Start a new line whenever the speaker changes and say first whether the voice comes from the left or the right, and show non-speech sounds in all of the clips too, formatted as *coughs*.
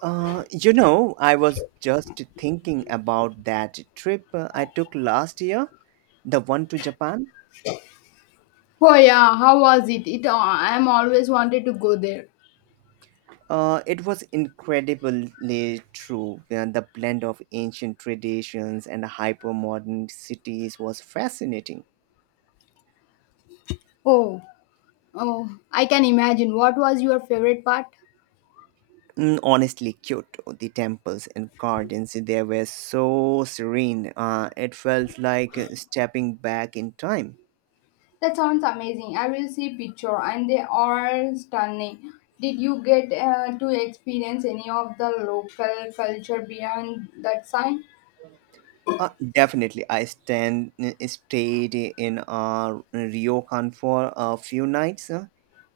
right: I was just thinking about that trip I took last year, the one to Japan.
left: Oh yeah, how was it? I'm always wanted to go there.
right: It was incredibly true. The blend of ancient traditions and hyper-modern cities was fascinating.
left: Oh, Oh, I can imagine. What was your favorite part?
right: Honestly, Kyoto, the temples and gardens, they were so serene. It felt like stepping back in time.
left: That sounds amazing. I will see picture and they are stunning. Did you get to experience any of the local culture beyond that sign?
right: Definitely, I stand stayed in Ryokan for a few nights,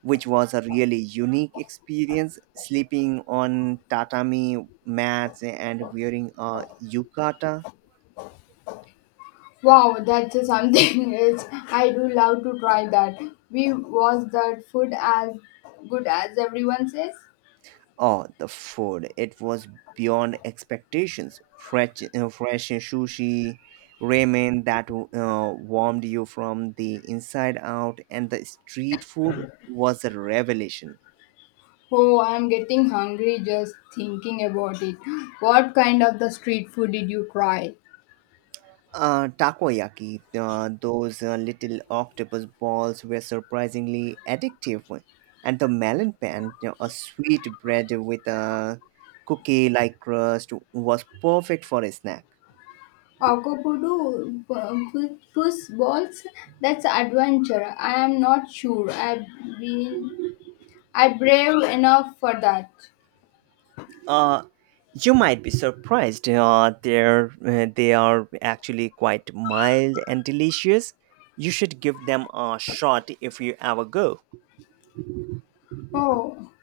right: which was a really unique experience. Sleeping on tatami mats and wearing a yukata.
left: Wow, that's something *laughs* else. I do love to try that. We was that food as good as everyone says?
right: Oh, the food! It was beyond expectations. Fresh sushi, ramen that warmed you from the inside out, and the street food was a revelation.
left: Oh, I'm getting hungry just thinking about it. What kind of the street food did you try?
right: Takoyaki, those little octopus balls were surprisingly addictive. And the melon pan, a sweet bread with a cookie like crust, was perfect for a snack.
left: Akapudu puss balls. That's adventure. I am not sure. Been I brave enough for that.
right: Uh, you might be surprised. They are actually quite mild and delicious. You should give them a shot if you ever go.
left: Oh,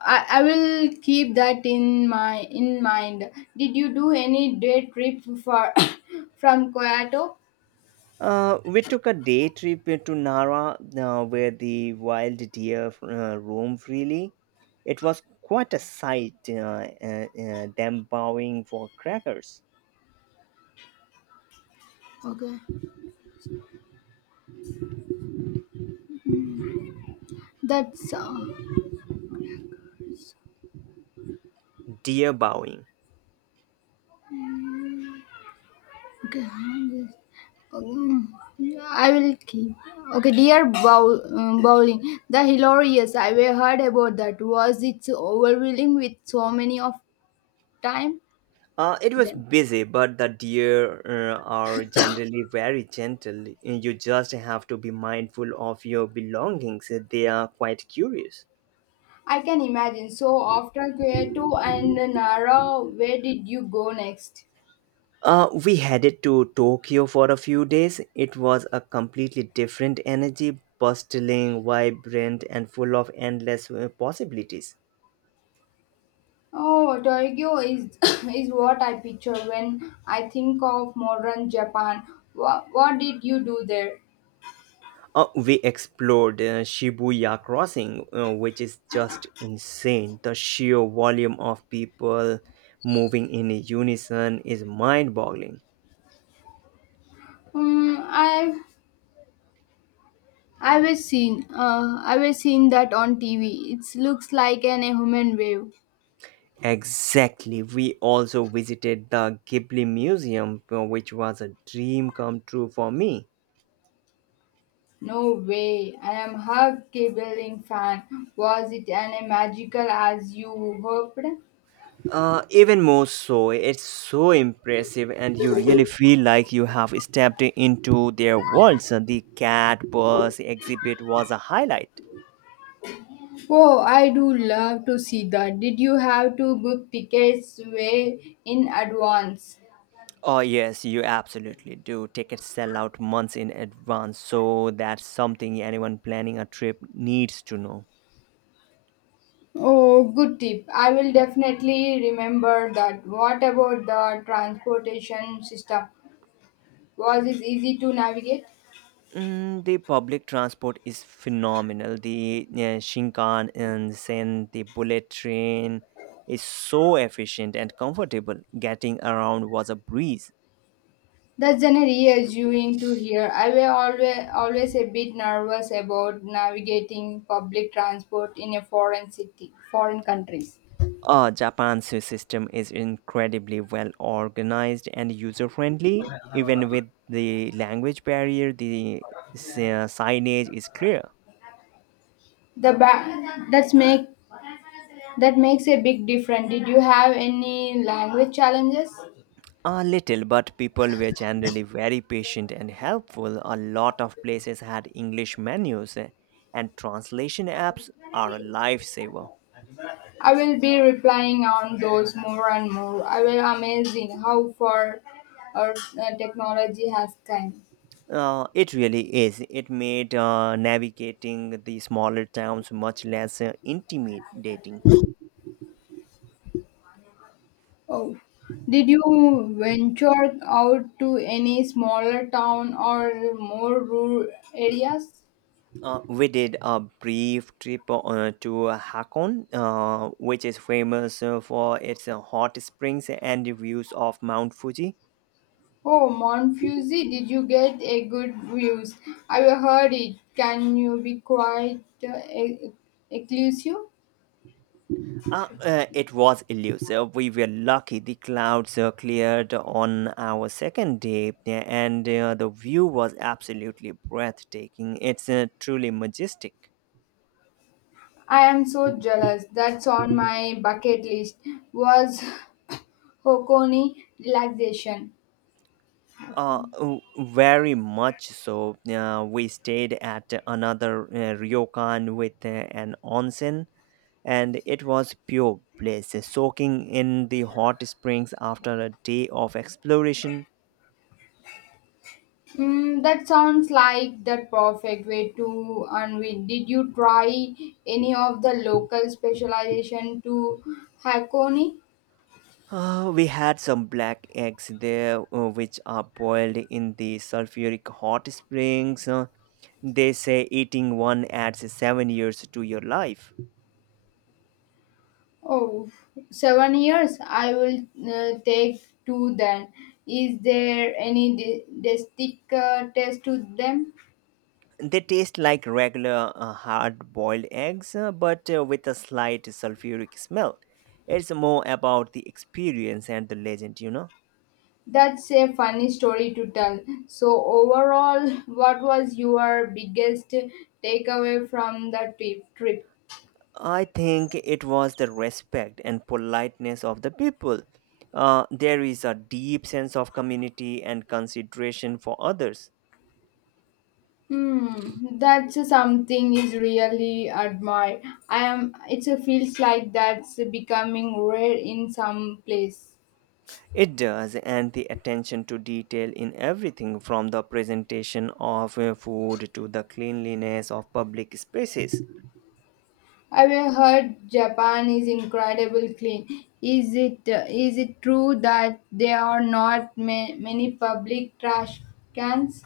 left: I will keep that in my in mind. Did you do any day trip for *coughs* from Kyoto?
right: We took a day trip to Nara, where the wild deer roam freely. It was quite a sight, them bowing for crackers.
left: Okay, that's
right: Deer bowing.
left: okay. Um, I will keep. Okay, dear bow, bowling. The hilarious I have heard about that was it so overwhelming with so many of time
right: It was
left: them.
right: busy, but the deer are generally very gentle. You just have to be mindful of your belongings. They are quite curious.
left: I can imagine. So after Kyoto and Nara, where did you go next?
right: We headed to Tokyo for a few days. It was a completely different energy, bustling, vibrant, and full of endless possibilities.
left: Oh, Tokyo is *coughs* is what I picture when I think of modern Japan. What did you do there?
right: We explored Shibuya Crossing, which is just insane. The sheer volume of people moving in unison is mind boggling.
left: Um, I I was seen that on TV. It looks like an human wave.
right: Exactly. We also visited the Ghibli Museum, which was a dream come true for me.
left: No way. I am half cabling fan. Was it an magical as you hoped?
right: Even more so, it's so impressive, and you really feel like you have stepped into their worlds. The cat bus exhibit was a highlight.
left: Oh, I do love to see that. Did you have to book tickets way in advance?
right: Oh, yes, you absolutely do. Tickets sell out months in advance, so that's something anyone planning a trip needs to know.
left: Oh, good tip. I will definitely remember that. What about the transportation system? Was it easy to navigate?
right: Mm, the public transport is phenomenal. The Shinkansen, the bullet train is so efficient and comfortable. Getting around was a breeze.
left: That's an reassuring to hear. I was always a bit nervous about navigating public transport in a foreign city, foreign countries.
right: Japan's system is incredibly well organized and user friendly. Even with the language barrier, the signage is clear.
left: The ba- that's make That makes a big difference. Did you have any language challenges?
right: A little, but people were generally very patient and helpful. A lot of places had English menus, and translation apps are a lifesaver.
left: I will be replying on those more and more. I will amazing how far our technology has come.
right: It really is. It made navigating the smaller towns much less intimidating.
left: Oh, did you venture out to any smaller town or more rural areas?
right: We did a brief trip to Hakon, which is famous for its hot springs and the views of Mount Fuji.
left: Oh, Monfuzi, did you get a good views? I heard it. Can you be quite exclusive?
right: It was elusive. We were lucky the clouds cleared on our second day, yeah, and the view was absolutely breathtaking. It's truly majestic.
left: I am so jealous. That's on my bucket list. Was *coughs* Hokoni relaxation? Hokoni.
right: Very much so. We stayed at another ryokan with an onsen and it was pure bliss, soaking in the hot springs after a day of exploration.
left: Mm, that sounds like the perfect way to unwind. Did you try any of the local specialization to Hakone?
right: We had some black eggs there, which are boiled in the sulfuric hot springs. They say eating one adds 7 years to your life.
left: Oh, 7 years. I will take two then. Is there any distinct test to them?
right: They taste like regular hard boiled eggs, but with a slight sulfuric smell. It's more about the experience and the legend, you know.
left: That's a funny story to tell. So overall, *laughs* what was your biggest takeaway from the trip.
right: I think it was the respect and politeness of the people. There is a deep sense of community and consideration for others.
left: Hmm, that's something is really admire. I am. It feels like that's becoming rare in some place.
right: It does, and the attention to detail in everything from the presentation of food to the cleanliness of public spaces.
left: I Have heard Japan is incredibly clean? Is it true that there are not many public trash cans?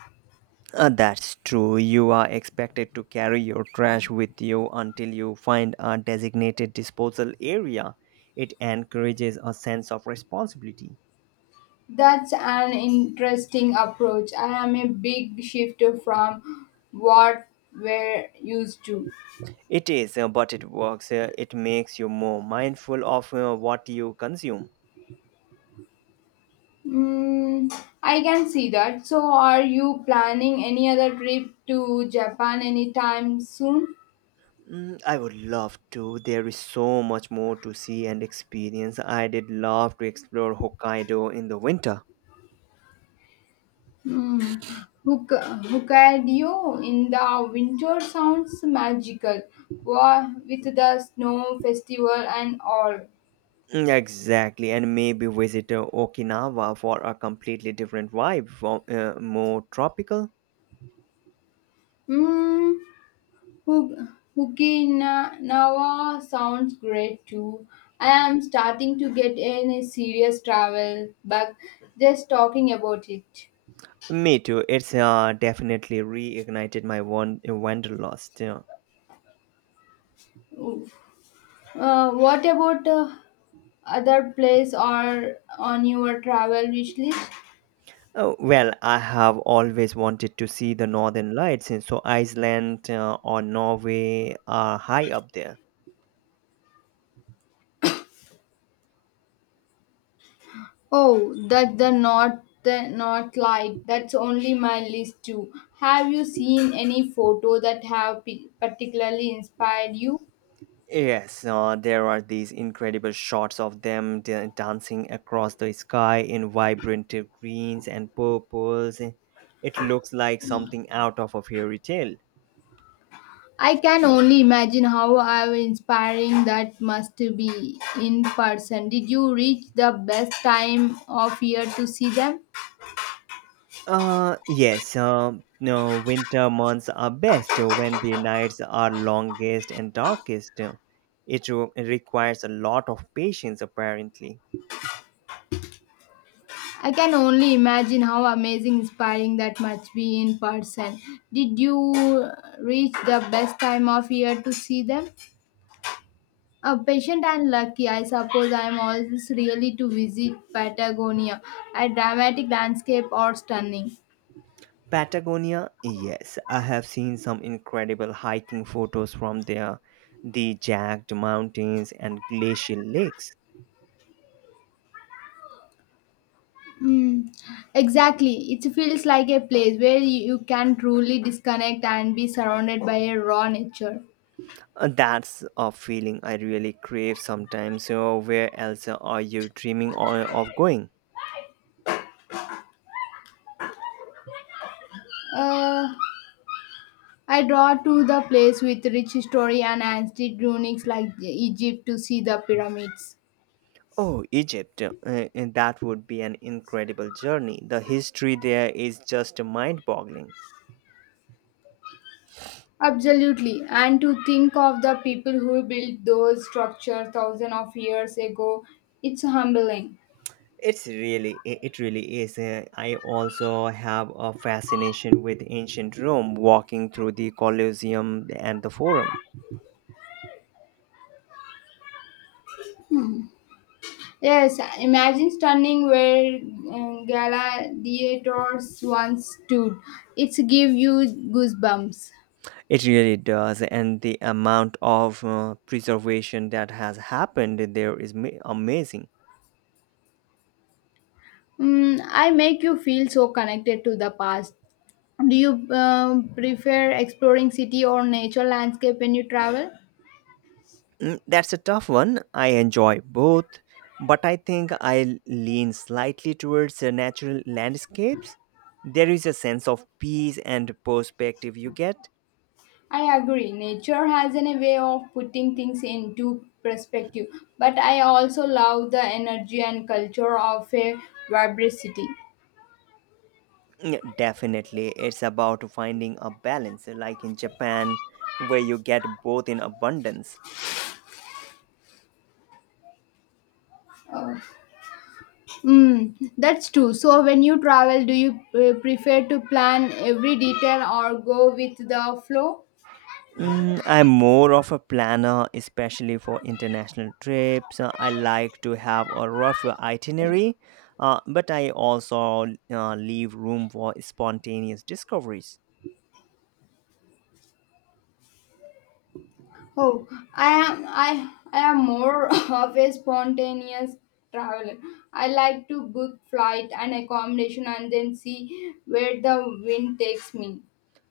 right: That's true. You are expected to carry your trash with you until you find a designated disposal area. It encourages a sense of responsibility.
left: That's an interesting approach. I am a big shift from what we're used to.
right: It is, but it works. It makes you more mindful of what you consume.
left: Mm, I can see that. So, are you planning any other trip to Japan anytime soon?
right: Mm, I would love to. There is so much more to see and experience. I did love to explore Hokkaido in the winter.
left: Mm, Hokkaido in the winter sounds magical, Wa with the snow festival and all.
right: Exactly, and maybe visit Okinawa for a completely different vibe, more tropical.
left: Mm, Hok- Okinawa sounds great too. I am starting to get in a serious travel bug just talking about it.
right: Me too. It's definitely reignited my wanderlust. Yeah.
left: What about other places are on your travel wish list?
right: Oh, well, I have always wanted to see the Northern Lights, and so Iceland or Norway are high up there.
left: Oh, that's the North Light. That's only my list too. Have you seen any photo that have particularly inspired you?
right: Yes, there are these incredible shots of them dancing across the sky in vibrant greens and purples. It looks like something out of a fairy tale.
left: I can only imagine how inspiring that must be in person. Did you reach the best time of year to see them?
right: Yes, no, winter months are best when the nights are longest and darkest. It requires a lot of patience, apparently.
left: I can only imagine how amazing, inspiring that must be in person. Did you uh, reach the best time of year to see them? A patient and lucky, I suppose I am always really to visit Patagonia, a dramatic landscape or stunning.
right: Patagonia, yes, I have seen some incredible hiking photos from there. The jagged mountains and glacial lakes.
left: Mm, exactly. It feels like a place where you can truly disconnect and be surrounded by a raw nature.
right: That's a feeling I really crave sometimes. So, where else are you dreaming of going?
left: Uh, I draw to the place with rich history and ancient ruins like Egypt to see the pyramids.
right: Oh, Egypt. And that would be an incredible journey. The history there is just mind-boggling.
left: Absolutely, and to think of the people who built those structures thousands of years ago, it's humbling.
right: It really is. I also have a fascination with ancient Rome, walking through the Colosseum and the Forum.
left: Yes, imagine standing where gladiators once stood. It's give you goosebumps.
right: It really does, and the amount of preservation that has happened there is amazing.
left: Mm, I make you feel so connected to the past. Do you prefer exploring city or nature landscape when you travel?
right: That's a tough one. I enjoy both, but I think I lean slightly towards the natural landscapes. There is a sense of peace and perspective you get.
left: I agree. Nature has a way of putting things into perspective, but I also love the energy and culture of a vibrant city.
right: Definitely, it's about finding a balance, like in Japan, where you get both in abundance.
left: Uh, that's true. So when you travel, do you prefer to plan every detail or go with the flow?
right: Mm, I'm more of a planner, especially for international trips. I like to have a rough itinerary, but I also leave room for spontaneous discoveries.
left: Oh, I am more *laughs* of a spontaneous traveler. I like to book flight and accommodation and then see where the wind takes me.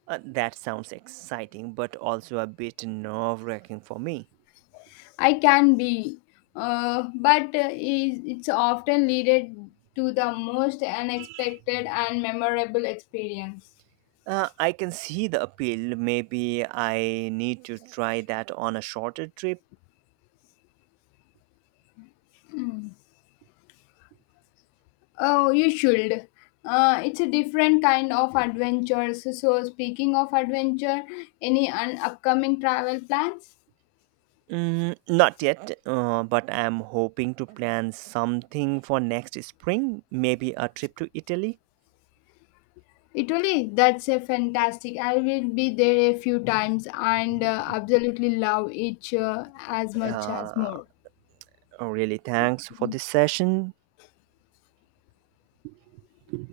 right: That sounds exciting, but also a bit nerve wracking for me.
left: I can be, but it's often leaded to the most unexpected and memorable experience.
right: I can see the appeal. Maybe I need to try that on a shorter trip.
left: Oh, you should. It's a different kind of adventure. So speaking of adventure, any upcoming travel plans?
right: Mm, not yet, but I'm hoping to plan something for next spring, maybe a trip to Italy.
left: Italy, that's a fantastic. I will be there a few times and absolutely love it as much as
right: Uh,
left: more.
right: oh, really, thanks for this
left: Okay.
right: session.